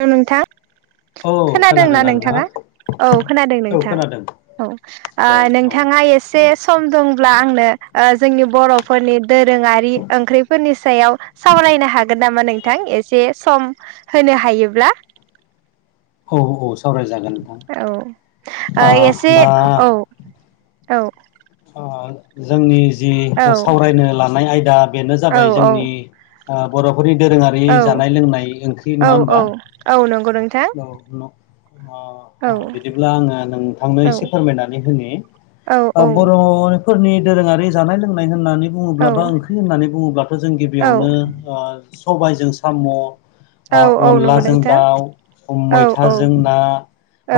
हेल' नोंथां औ खोनादों ना खोनादोंना नोंथाङा औ खोनादों औ नोंथां खोनादों औ दे औ नोंथाङा एसे सम दंब्ला आंनो जोंनि बर'फोरनि दोरोङारि ओंख्रिफोरनि सायाव सावरायनो हागोन नामा नोंथां एसे एसे सम होनो हायोब्ला। औ औ सावरायजागोन औ ओ नोंथां एसे दा औ औ ओ जोंनि जि औ सावरायनो लानाय आयदा बेनो औ जाबाय जोंनि बर'फोर नि दोरोङारि औ जानाय लोंनाय ओंख्रि औ नङा होमबा औ औ नंगौ नोंथां औ औ अ बिदिब्ला आङो नोंथांनो औ एसे फोरमायनानै होनि औ बर'फोरनि दोरोङारि जानाय लोंनाय होननानै नानै औ बुङोब्ला बा ओंख्रि होन्नानै बुङोब्लाथ' जों औ गिबियावनो सबायजों साम' औ औ नंगौ अनलाजों नोंथां दाउ औ औ मैथाजों ना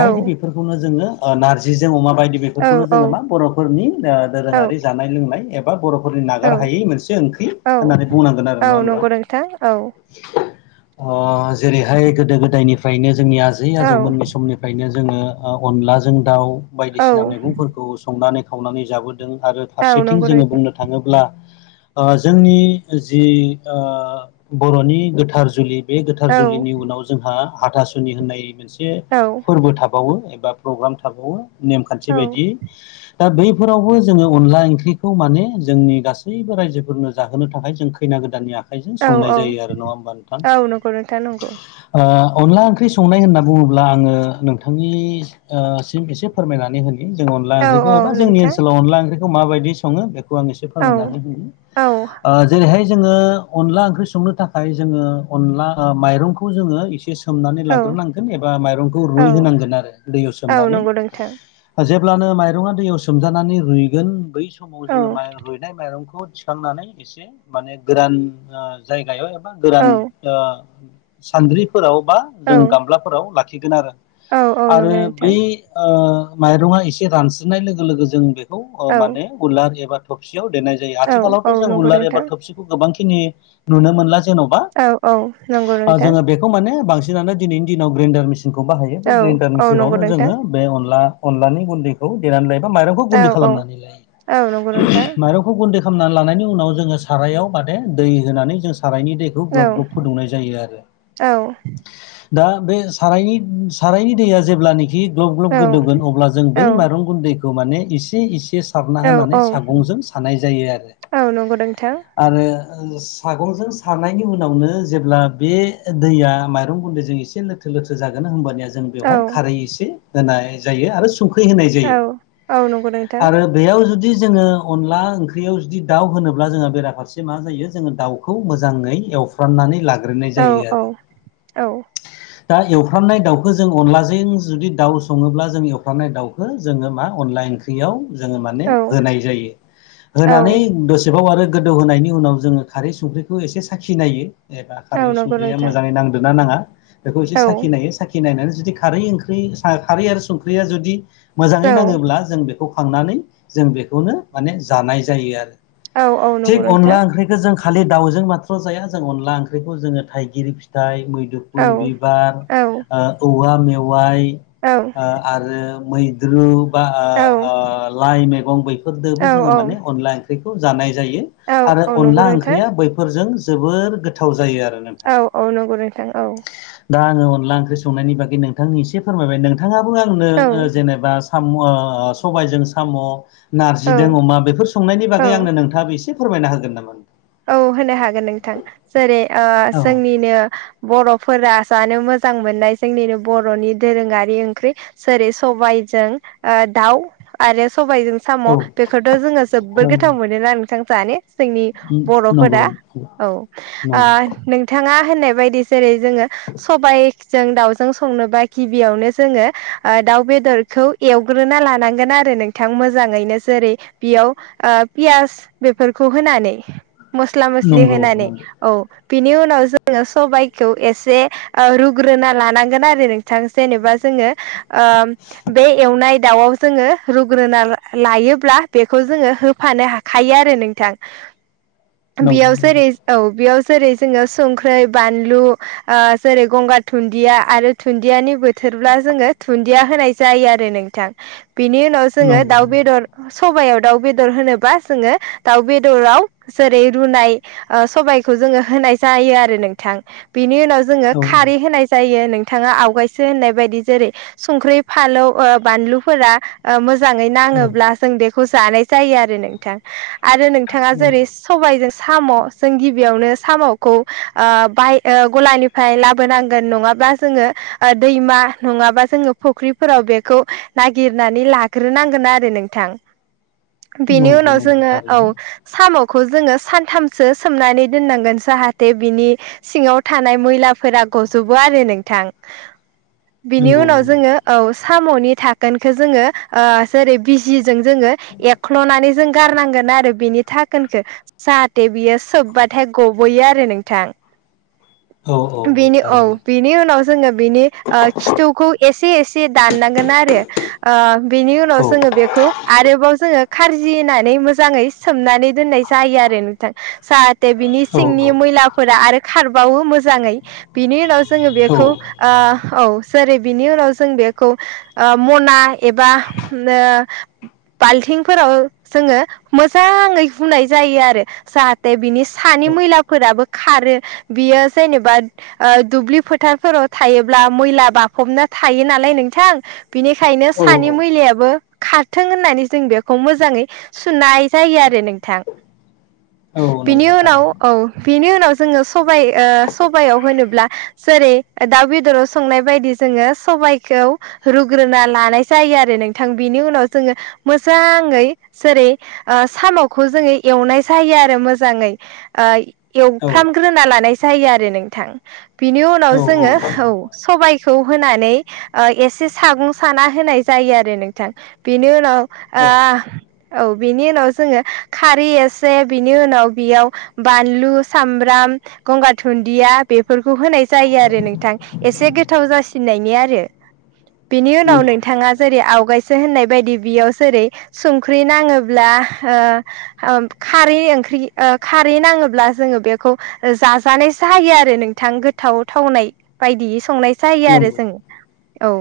औ बेफोरखौनो जोङो नारजिजों अमा बायदि बेफोरखौनो जोङो मा औ बर'फोरनि दोरोङारि जानाय लोंनाय एबा बर' फोरनि औ नागार हायै मोनसे ओंख्रि औ होननानै बुंनांगोन आरो औ ना होनबा नंगौ नोंथां औ जेरैहाय गोदो गोदायनिफ्रायनो जोंनि आजै औ आजौमोन बे समनिफ्रायनो जोङो अनलाजों दाउ औ बायदिसिना मैगंफोरखौ संनानै खावनानै जाबोदों दों आरो औ फारसेथिं नंगौ जोङो नोंथां बुंनो थाङोब्ला जोंनि जि बर'नि गोथार जुलि बे गोथार औ जुलिनि उनाव जोंहा हाथासुनि होननाय मोनसे औ फोरबो थाबावो। बा प्रग्राम थाबावो नेमखान्थि औ बायदि दा बैफोरावबो जोङो अनला ओंख्रिखौ माने जोंनि गासैबो रायजोफोरनो जाहोनो थाखाय जों खैनानै गोदाननि आखाइजों औ संनाय औ जायो आरो नङा होनबा नोंथां? औ नंगौ नोंथां नंगौ ओ। अनला ओंख्रि संनाय होनना बुङोब्ला आङो नोंथांनि सिम एसे फोरमायनानै होनि जों अनला औ ओंख्रिखौ औ एबा जोंनि नोंथां ओनसोलाव अनला ओंख्रिखौ माबायदि सङो बेखौ एसे औ फोरमायनानै औ होनि जोङो अनला ओंख्रि संनो थाखाय जोङो अनला माइरंखौ जोङो एसे सोमनानै औ लाग्रोनांगोन एबा माइखौ रुइ औ होनांगोन आरो दैयाव औ सोमनानै नंगौ नोंथां जेब्लानो माइरङा दैयाव सोमजानानै रुइगोन बै समाव औ जोङो रुइनाय माइरंखौ थिखांनानै एसे माने गोदान जायगायाव एबा गोदान औ ओ सान्द्रिफोराव बा औ जों गामलाफोराव लाखिगोन आरो औ आरो नंगौ नोंथां बै ओ माइरं एसे रानस्रिनाय लोगो लोगो जों बे खौ औ माने उलार एबा थबसियाव देनाय जायो औ आथिखालावथ' औ जों नंगौ उलार नोंथां एबा थबसिखौ गोबांखिनि नुनो मोनला जेन'बा औ औ नंगौ नोंथां जोङो बेखौ माने बांसिन नानो दिनैनि दिनाव ग्रेन्दडार मेसिनखौ बाहायो बे औ ग्रेन्दडार औ नंगौ मेसिनावनो नोंथां जोङो बे अनला अनलानि गुन्दैखौ ओ देनानै मायरंखौ गुनदै औ खालामनानै औ नंगौ नोंथां मइरंखौ गुन्दै खालामनानै लानायनि उनाव जोङो सारायाव माथे दै होनानै जों सारायनि दैखौ औ ग्लब ग्लब फुदुंनाय जायो आरो औ दा बे सारायनि सारायनि दैया जेब्लानोाखि ग्लब ग्लब गोदौगोन अब्ला जों औ बै माइं गुन्दैखौ माने इसे इसे सारना औ होनानै सागंजों सानाय जायो आरो औ नंगौ नोंथां आरो सागंजों सारनायनि उनावनो जेब्ला बे दैया माइरं गुन्दैजों एसे लोरथो लोथो जागोन होनबानिआ जों औ बेवहाय खारै एसे होनाय जायो आरो संख्रि होनाय औ जायो औ नंगौ नोंथां आरो बेयाव जुदि जोङो अनला ओंख्रियाव जुदि दाउ होनोब्ला जोंहा बेराफारसे मा जायो जोङो दाउखौ मोजाङै एवफ्राननानै लाग्रोनाय औ जायो आरो औ दा एवफ्रामनाय दाउखौ जों अनलाजों जुदि दाउ सङोब्ला जों एवफ्रामनायदाउखौ जोङो मा अनला ओंख्रियाव जोङो माने औ होनाय जायो औ होनानै दसेबाव आरो गोदौहायनि उनाव जोङो खारै संख्रिखौ एसे साखिनायो एबा औ खारै नंगौ संख्रिया नोंथां मोजाङै नांदोंना नाङा बेखौ एसे औ साखि नायो साखि नायनानै जुदि खारै ओंख्रि आरो संख्रिया जुदि मोजाङै औ नाङोब्ला जों बेखौ खांनानै जों बेखौनो माने जानाय जायो आरो औ औ नंगौ थिक नोंथां अनला ओंख्रिखौ जों खालि दाउजों माथ्र' जाया जों अनला ओंख्रिखौ जोङो थाइगिर फिथाइ औ मैदुफुल बिबार औ ओ औवा मेवाइ औ ओ ओ मैद्रु बा ओ ओ लाइ मैगं औ बैफोरजोंबो जों माने अनला ओंख्रि खौ जानाय जायो औ आरो औ नंगौ अनला नोंथां ओंख्रिया बैफोरजों जोबोर गोथाव जायो आरो नोंथां औ औ नंगौ नोंथां औ दा अनला ओंख्रि संनायनि बागै नोंथांनि एसे फोरमायबाय नोंथाङाबो आंनो औ जेनेबा साम' सबायजों साम' नारजिदों औ अमा बेफोर संनायनि औ बागै आंनो नोंथाङाबो एसे फोरमायना होगोन नामा औ होनो हागोन नोंथां जेरै ओ औ जोंनिनो बर' फोर जानो मोजां मोननाय जोंनिनो बर'नि दोरोङारि ओंख्रि जेरै सबाइजों ओ दाउ आरो सबायजों साम' औ बेखौथ' जोङो नंगौ जोबोद गोथाव मोनोना नोंथां जानो जोंनि नंगौ बर'फोरा औ ओ नंगौ नोंथां ना होननाय बायदि जेरै जोङो सबायजों दाउजों संनोबा गिबियावनो जोङो ओ दाउ बेदरखौ एवग्रोना लानांगोन आरो नोंथां मोजाङैनो जेरै बेयाव ओ पियास बेफोरखौ होनानै मस्ला मस्लि नंगौ होनानै नंगौ औ बिनि उनाव जोङो सबायाइखौ एसे रुग्रोना लानांगोन आरो नोंथां जेनेबा जों जोङो ओ बे एवनाय दाउआव जोङो रुग्रोना लायोब्ला बेखौ जोङो होफानो हाखायो आरो नोंथां नंगौ बियाव जेरै औ बियाव जेरै जोङो संख्रै बानलु ओ जेरै गंगार दुन्दिया आरो दुन्दियानि बोथोर ब्ला जोङो दुन्दिया होनाय जायो आरो नोंथां बिनि उनाव जोङो नंगौ नंगौ दाउ बेदर सबायाव दाउ बेदर होनोबा जोङो दाउ बेदराव जेरै रुनाय ओ सबायखौ जोङो होनाय जायो आरो नोंथां। बिनि उनाव जोङो औ खारै होनाय जायो। नोंथाङा आवगायसो होननाय बायदि जेरै संख्रि, फालौ ओ बानलुफोरा ओ मोज जाङै औ नाङोब्ला जों बेखौ जानाय जायो आरो नोंथां आरो नोंथाङा जेरै नंगौ स सबायजों साम' जों गिब बियावनो साम'खौ ओ बाय ओ गलानिफ्राय लाबोनांगोन नङाब्ला जोङो ओद दैमा नङाबा जोङो फख्रिफोराव बेखौ नागिरनानै लाग्रोनांगोन आरो नोंथां। बेनि नंगौ उनाव नंगौ जोङो थारैनो औ साम'ख खौ जोङो सानथामसो सोमनानै दोननांगोन जाहाते बिनि सिङाव थानाय मैलाफोरा गजोबो आरो नोंथां। बिनि नंगौ उनाव नंगौ जोङो औ साम'नि धाकोनखो जोङो ओ जेरै बिजि ज जों जोङो एख्ल'नानै जों गारनांगोन आरो बिनि धाख खोनखो जाहाथे बियो सोबबाथाय गब'यो आरो नोंथां। थु बेनि औ बेनि उनाव ज जोङो बेनि ओ खिथौखौ एसे एसे दाननांगोन आरो ओ बेनि उनाव औ जोङो बेखौ आरोबाव जोङो खारजि होनानै मोजाङै सोमनानै दोननाय जायो आरो नोंथां जाहाथे बिनि औ सिंनि मैलाफोरा आरोख खारबावो मोजाङै बिनि उनाव जोङो बेखौ ओ औ जेरै बेनि उनाव जों बेखौ ओ मना एबा होमनो बाल्थिंफोराव जोङो मोजाङै हुनाय जायो आरो जाहाते बेनि सानि औ मैलाफोराबो खारो बेयो जेनेबा ओ दुब्लि फोथारफोराव थायोब्ला मैला बाखबना थायो नालाय नोंथां बिनिखायनो सानि औ मैलायाबो खारथों होननानै जों बेखौ मोजाङै सुनाय जायो आरो नोंथां। औ बिनि नंगौ उनाव थारैनो औ बिनि उनाव जोङो सबाय ओ सबायाव होनोब्ला जों जेरै ओ दाउ बेदराव संनाय बायदि जोङो सबायखौ रुग्रोना लानाय जायो आरो नोंथ थां बिनि उनाव जोङो मोजाङै जेरै ओ साम'ख खौ जोङो एवनाय जायो आरो मोजाङै ओ औ एवफ्रामग्रोना लानाय जायो आरो नोंथ थां बिनि उनाव जोङो औ सबायखौ होनानै ओ एसे सागं सा साना होनाय जायो आरो नोंथां बेनि उनाव ओ औ बिनि उनाव जोङो खारै एसे बिनि उनाव बेयाव बानलु, सामब्राम, गंगार धुनन्दिया बेफोरखौ होनाय जायो आरो नोंथां एसे गोथाव जासिनायनि आरो बिनि उनाव नंगौ नंगौ नोंथाङा जेरै थारैनो आवगायसो होननाय बायदि बेयाव जेरै संख्रि नाङोब्ला ना हो औम खारै ओंख्रि ओ खारै नाङोब्ला जोङो बेखौ ओ जाजानायसो हायो आर रो नोंथां गोथाव थावनाय बायदियै संनाय जायो आरो नंगौ जों औ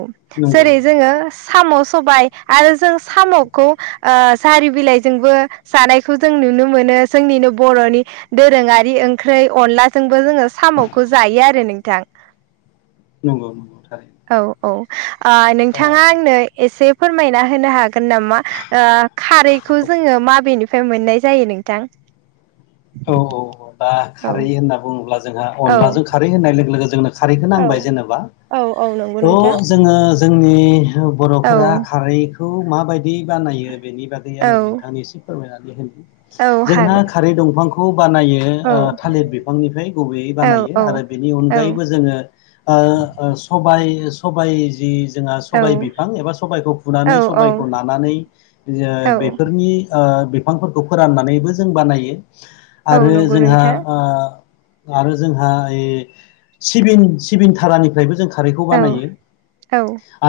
नंगौ जेरै नंगौ जोङोस साम' सबाय आरो जों साम'खौ ओ जारि बिलाइजोंबो जानायखौ जों नुनो मोनो जोंनिनो बर'नि दोरोङारि ओंख्रै अनलाजोंबो जोङो सा साम'खो जायो आरो नोंथां। नंगौ नंगौ थारैनो। औ औ ओ नोंथाङा आंनो एसे फोरमायना होनो हागोन नामा ओ खारैखौ ज जोङो माबेनिफ्राय मोननाय जायो नोंथां? ओ औ दा औ खारै होनना बुङोब्ला जोंहा औ अनलाजों खारै होननाय लोगो लोगोज खारैखो औ नांबाय जेननोबा औ औ नंगौ अ नोंथां जोंङोस जोंनि ओ औ बर'फोरा खारैखौ माबायदि बानायो बेनि बागै औ आङो नोंथांनो एसे फोरमायनानै होनो औ जोंहा हागोन खारै दंफांख बानायो औ ओ थालिर बिफांनिफ्राय गुबैयै औ बानायो औ आरो बेनि अनगायैबो जोङो ओ ओ सबाय सबाय जि जोंहा औ सबबाय बिफां एबा सबबायखौ फुनानै औ सबबायखौ नानानै औ बेफोरनि बिफांफोरखौ फोराननानैबो जों बानायो औ आरो नंगौ जोंहा नोंथां आरो जोंहा ओ, सिबिं सिबिं थारानिफ्रायबो जों खारैखौ औ बानायो औ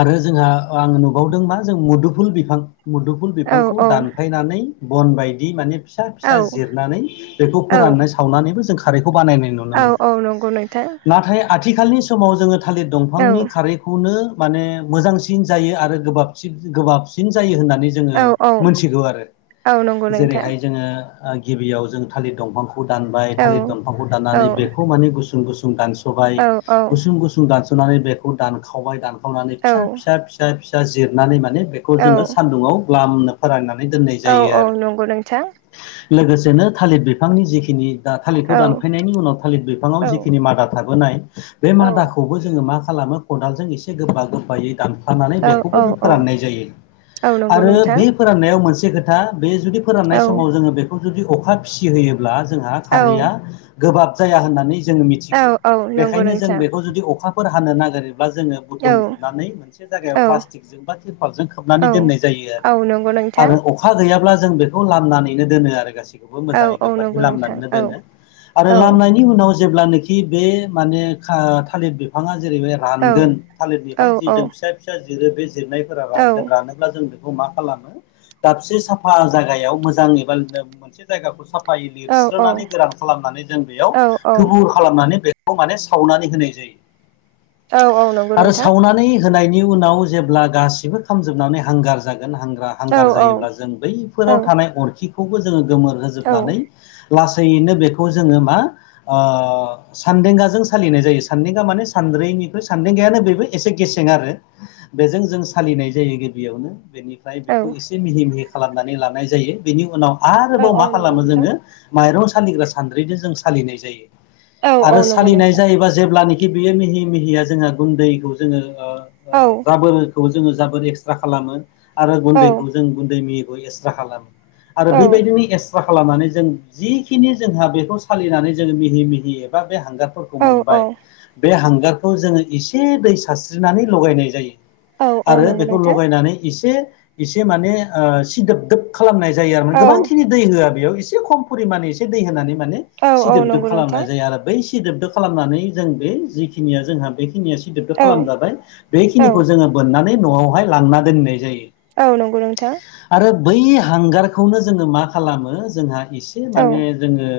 आरो जोंहा आङो नुबावदों मा जों मुदुफुल बिफां मुदुफुल औ बिफांखौ औ दानफायनानै बन बायदि माने फिसा फिसा औ जिरनानै बेखौ औ फोरानना सावनानैबो जों खारै बानाय नाय नुनो औ औ मोनदों। नंगौ नोंथां नाथाय आथिखालनि सु बे समाव जोङो थालिर औ दंफांनि खारैखौनो माने मोजांसिन जायो आरो गोबाबसिन गोबाबसिन जायो होनना नै जोङो औ औ मोनथिगौ आरो औ नंगौ नोंथां जेरैहाय जोङो गिबियाव जों थालिर दंफां दानबाय औ थालिर दफांखौ औ दाननानै बेखौ माने गुसुं गुुसुं दानस'बाय औ गुसुं गुसुं दानस नानै बेखौ दानखावबाय दानखावनानै औ फिसा फिसा फिसा फिसा जिरनानै माने बेखौ औ जोङो सान्दुङाव लामनो फोराननानै दोननाय औ जायो औ आरो नंगौ नोंथां । लोगोसेनो थालिर बिफांनि जिखिनि दा थालिरखौ औ दानफायनायनि उनाव थालिर बिफाङाव औ जिखिनि मादा था बोनाय बे औ मादाखौबो जोङो मा खालामो खदालजों एसे गोबा गोबायै दान फानानै औ औ बेखौबो जों फोराननाय जायो औ नंगौ नोंथां औ नंगौ आरो नोंथां बे फोराननायाव मोनसे खोथा बे जुदि फोराननाय औ समाव जोङो बेखौ जुदि अखा फिसिहोयोब्ला जोंहा औ खारैया गोबाब जाया होननानै जोङो औ मिथिगौ । औ नंगौ बेखायनो जों नोंथां बेखौ जुदि अखाफोर हानो नागिरो जोङो औ बुथुम जोबनानै मोनसे जायगायाव प्लास्टिकजों बा तिरपालजों खोबनानै दोननाय जायो आरो औ । नंगौ नोंथां आरो अखा गैयाब्ला जों बेखौ लामनानैनो दोनो आरो गासिखौबो औ मोजाङै गोबा औ लामनानैनो दोनो आरो लामनायनि उनाव जेब्लानोखि बे माने खा थालिर बिफाङा जेरै रानगोन थालिर औ बिफां जि जों फिसा फिसा जिरो बे जिरनायफोरा औ रानगोन रानोब्ला जों बे खौ मा खालामो दाबसे साफा जायगायाव मोजां एबा मोनसे जायगाखौ सा फायै औ औ लिरस्रोनानै औ गोरान खालामनानै जों बेयाव औ औ थुबुर खालामनानै बे खौ माने सावनानै होनाय जायो । औ औ नंगौ नोंथां । होनायनि उनाव जेब्ला गासिबो खामजोबनानै हांगार जागोन हांग्रा औ हांगार औ जायोब्ला जों औ बैफोराव थानाय अरखिखौबो जोङो गोमोर औ होजोबनानै लासैनो बेखौ जोङो मा ओ सानदेंगाजों सालिनाय जायो सानदेंगा माने सा द्रैनिफ्राय सान्देंगायानो बेबो एसे गेसें आरो बेजों जों सालिनाय जायो गिबियावनो । बेनिफ्राय औ बेखौ एसे मिहि मिहि खालामनानै लानाय जायो। बेनि उनाव औ आरोबाव औ मा नंगौ खालामो नोंथां जोङो माइरं सालिग्रा सानद्रिजों जों सालिनाय जायो औ । औ आरो नंगौ सालिनाय नोंथां जायोबा जेब्लाने बेयो मिहि मिहिया जोंहा गुन्दैखौ जोङो औ ओ जाबोर खौ जाबोर एक्सट्रा खालामो आरो औ गुैनदैखौ जों गुन्दै मिहि एसट्रा खालामो आरो औ बेबायदिनो एस ट्रा खालामनानै जों जिखिनि जोंहा बेखौ सालिनानै जोङो मिहि मिहि एबा बे हांगारफोरखौ औ औ मोनबाय बे हांगारखौ जोङो एसे दै सारस्रिनानै लगायनाय जायो । औ औ आरो नंगौ बेखौ नोंथां लगायनानै एसे एसे माने ओ, सिदोबदोब खालामनाय जायो आरो औ गोबांखिनि दै होआ बेयाव एसे खम परिमान एसे दै होनानै माने औ औ सिदोबदोब नंगौ नोंथां खालामनाय जायो आरो बै सिदोबदोब खालामनानै जों बे जिखिनिया जोंहा बे निया सिदोब दोब औ खालामजाबाय औ बेखिनिखौ जोङो बोननानै न'आवहाय लांना दोनैनाय जायो औ नंगौ नोंथां । आरो बै हांगारखौनो जोङो मा खालामो जोंहा एसे औ माने जोङो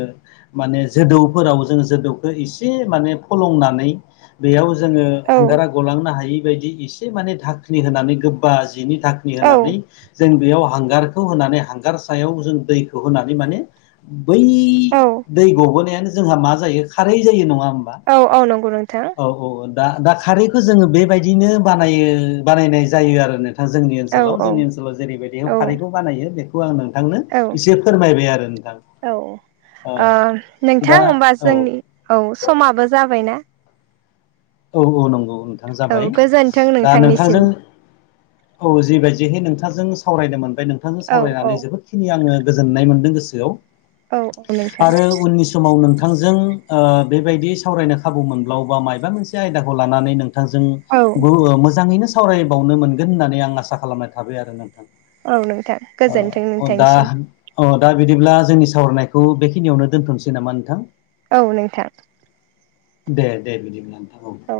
माने जोदौफोराव जों जोदौखौ एसे माने फलंनानै बेयाव जोङो औ हांगारा गलांनो हायि बायदि एसे माने धाखनि होनानै गोबा जिनि धाकनि औ होनानै जों बेयाव हांगारखौ होनानै हांगार सायाव जों दै होनानै माने बै औ दै गबोनायानो जोंहा मा जायो खारै जायो नङा होमबा औ औ नंगौ नोंथां औ औ दा दा खारैखौ जोङो बेबायदिनो बानायो बानायनाय जायो आरो न जोंनि औ ओनसोलाव औ जोंनि ओनसोलाव जेरैबायदि औ खारैखौ बानायो बेखौ आं नोंथांनो औ इसे फोरमायबाय आरो नोंथां औ ओ नोंथां दा होमबा औ जोंनि औ समाबो जाबायना औ औ नंगौ औ नोंथां औ जाबाय गोजोन्थों दा नोंथांनिसिम नोंथांजों औ जेबायदिहै नोंथां नोंथांजों सावरायनो मोनबाय नोंथांजों औ सावरायनानै औ जोबोदखिनि आङो गोजोननाय मोनदों गोसोआव औ औ नोंथां आरो उननि समाव नोंथां नोंथांजों ओ बेबायदि सावरायनो खाबु मोनब्लावबा मायाबा मोनसे आयदाखौ लानानै नोंथां औ नोंथांजों मोजाङैनो सावरायबावनो मोनगोन होननानै आं आसा खालामनाय थाबाय आरो नोंथां औ नोंथां गोजोनथों ओ दा नोंथांनिसिम अ दा बिदिब्ला जोंनि सावरायनायखौ बेखिनियावनो दोनथ'नोसै नामा नोंथां औ नोंथां दे दे औ